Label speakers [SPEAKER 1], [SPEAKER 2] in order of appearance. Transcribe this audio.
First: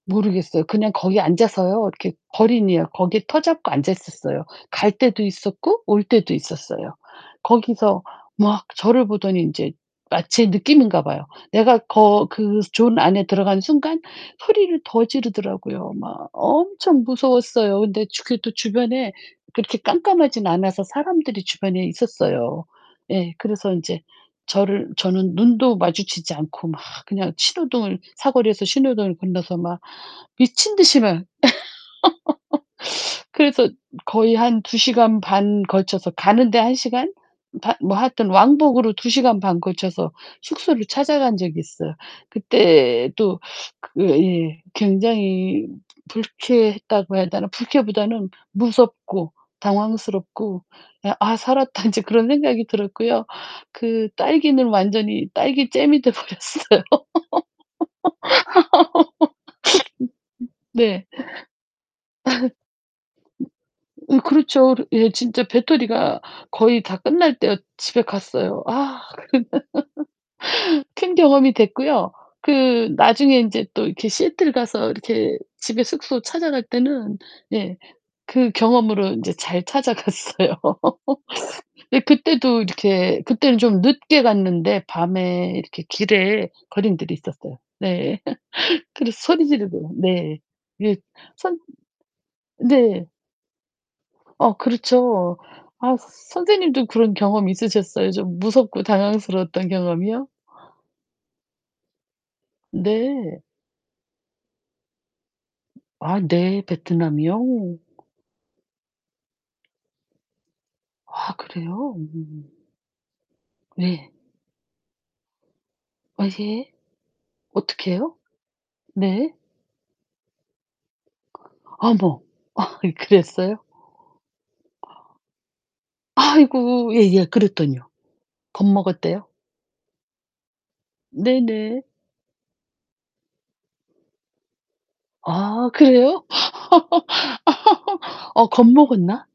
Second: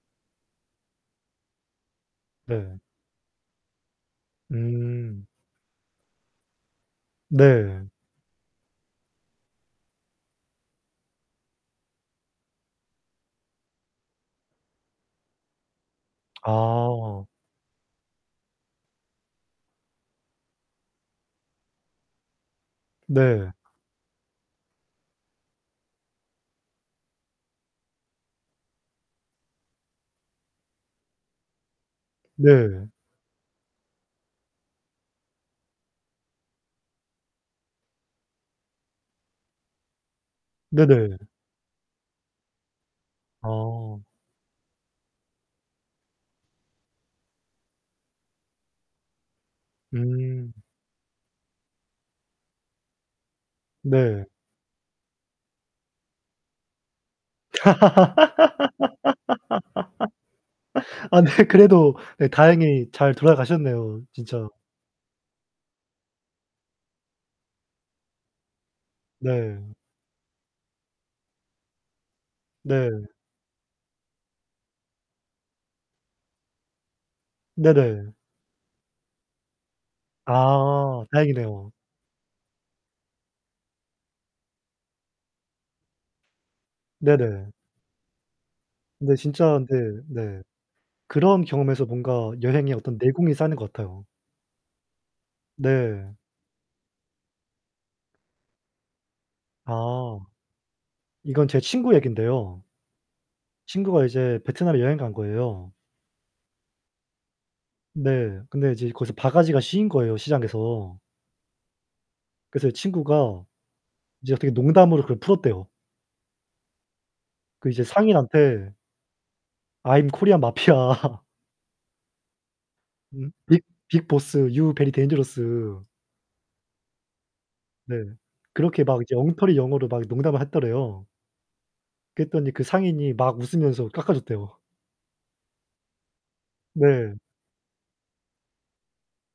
[SPEAKER 1] 모르겠어요. 그냥 거기 앉아서요. 이렇게
[SPEAKER 2] 네.
[SPEAKER 1] 걸인이에요. 거기에 터 잡고 앉아 있었어요. 갈 때도
[SPEAKER 2] 음.
[SPEAKER 1] 있었고 올 때도 있었어요.
[SPEAKER 2] 네.
[SPEAKER 1] 거기서 막 저를 보더니 인제 마치 느끼는가 봐요. 내가 거 그 존 안에 들어가는 순간 소리를 더 지르더라고요. 막 엄청
[SPEAKER 2] 아.
[SPEAKER 1] 무서웠어요. 근데 주 그 또 주변에 빛이 깜깜하진 않아서 사람들이 주변에 있었어요. 예.
[SPEAKER 2] 네.
[SPEAKER 1] 그래서 인제 저를 저는 눈도 마주치지 않고 막 그냥 신호등을 사거리에서 신호등을 건너서 막 미친 듯이 막
[SPEAKER 2] 네.
[SPEAKER 1] 그래서 거의 한 2 시간 반 걸쳐서 가는데 1 시간? 바 뭐 하여튼 왕복으로 2 시간 반 걸쳐서 숙소를
[SPEAKER 2] 네네.
[SPEAKER 1] 찾아간 적이 있어요. 그때도
[SPEAKER 2] 아.
[SPEAKER 1] 으 예 굉장히 불쾌했다고 해야 되나? 불쾌보다는 무섭고
[SPEAKER 2] 음.
[SPEAKER 1] 당황스럽고 그냥 '아 살았다 인제.' 그런 생각이 들었고요. 그
[SPEAKER 2] 네.
[SPEAKER 1] 딸기는 완전히 딸기잼이 돼 버렸어요. 네.
[SPEAKER 2] 아 네 그래도 네 다행히 잘 돌아가셨네요
[SPEAKER 1] 예
[SPEAKER 2] 진짜.
[SPEAKER 1] 그렇죠. 예. 진짜 배터리가 거의 다 끝날 때 집에 갔어요. 아
[SPEAKER 2] 네.
[SPEAKER 1] 그 큰 경험이 됐고요. 그
[SPEAKER 2] 네.
[SPEAKER 1] 나중에 인제 또 이렇게 시애틀 가서 이렇게 집에 숙소 찾아갈 때는 예
[SPEAKER 2] 네네.
[SPEAKER 1] 그 경험으로 인제 잘 찾아 갔어요.
[SPEAKER 2] 아 다행이네요.
[SPEAKER 1] 예. 그때도 이렇게 그때는 좀 늦게 갔는데 밤에 이렇게 길에 걸인들이
[SPEAKER 2] 네네.
[SPEAKER 1] 있었어요. 네.
[SPEAKER 2] 근데
[SPEAKER 1] 그래서 소리
[SPEAKER 2] 진짜
[SPEAKER 1] 지르고요.
[SPEAKER 2] 근데
[SPEAKER 1] 네.
[SPEAKER 2] 네
[SPEAKER 1] 이게
[SPEAKER 2] 그런
[SPEAKER 1] 선
[SPEAKER 2] 경험에서 뭔가 여행의 어떤
[SPEAKER 1] 네.
[SPEAKER 2] 내공이 쌓이는 것 같아요.
[SPEAKER 1] 어 그렇죠. 아 서
[SPEAKER 2] 네.
[SPEAKER 1] 선생님도 그런 경험이 있으셨어요? 좀 무섭고 당황스러웠던
[SPEAKER 2] 아.
[SPEAKER 1] 경험이요?
[SPEAKER 2] 이건 제 친구 얘긴데요.
[SPEAKER 1] 네.
[SPEAKER 2] 친구가 이제 베트남에 여행 간 거예요.
[SPEAKER 1] 아 네. 베트남이요?
[SPEAKER 2] 네. 근데 이제 거기서 바가지가 씌인 거예요 시장에서.
[SPEAKER 1] 아 그래요? 음.
[SPEAKER 2] 그래서 친구가
[SPEAKER 1] 네.
[SPEAKER 2] 이제 어떻게 농담으로 그걸 풀었대요.
[SPEAKER 1] 어제
[SPEAKER 2] 그 이제
[SPEAKER 1] 어떻게요?
[SPEAKER 2] 상인한테
[SPEAKER 1] 네.
[SPEAKER 2] "I'm Korean mafia"
[SPEAKER 1] 어머. 아이
[SPEAKER 2] "Um
[SPEAKER 1] 그랬어요?
[SPEAKER 2] big big boss. You very dangerous."
[SPEAKER 1] 아이고. 예예. 그랬더니요?
[SPEAKER 2] 네. 그렇게 막 이제
[SPEAKER 1] 겁먹었대요?
[SPEAKER 2] 엉터리 영어로 막 농담을 했더래요.
[SPEAKER 1] 네네.
[SPEAKER 2] 그랬더니 그 상인이 막 웃으면서 깎아줬대요.
[SPEAKER 1] 아 그래요?
[SPEAKER 2] 네.
[SPEAKER 1] 어 겁 먹었나?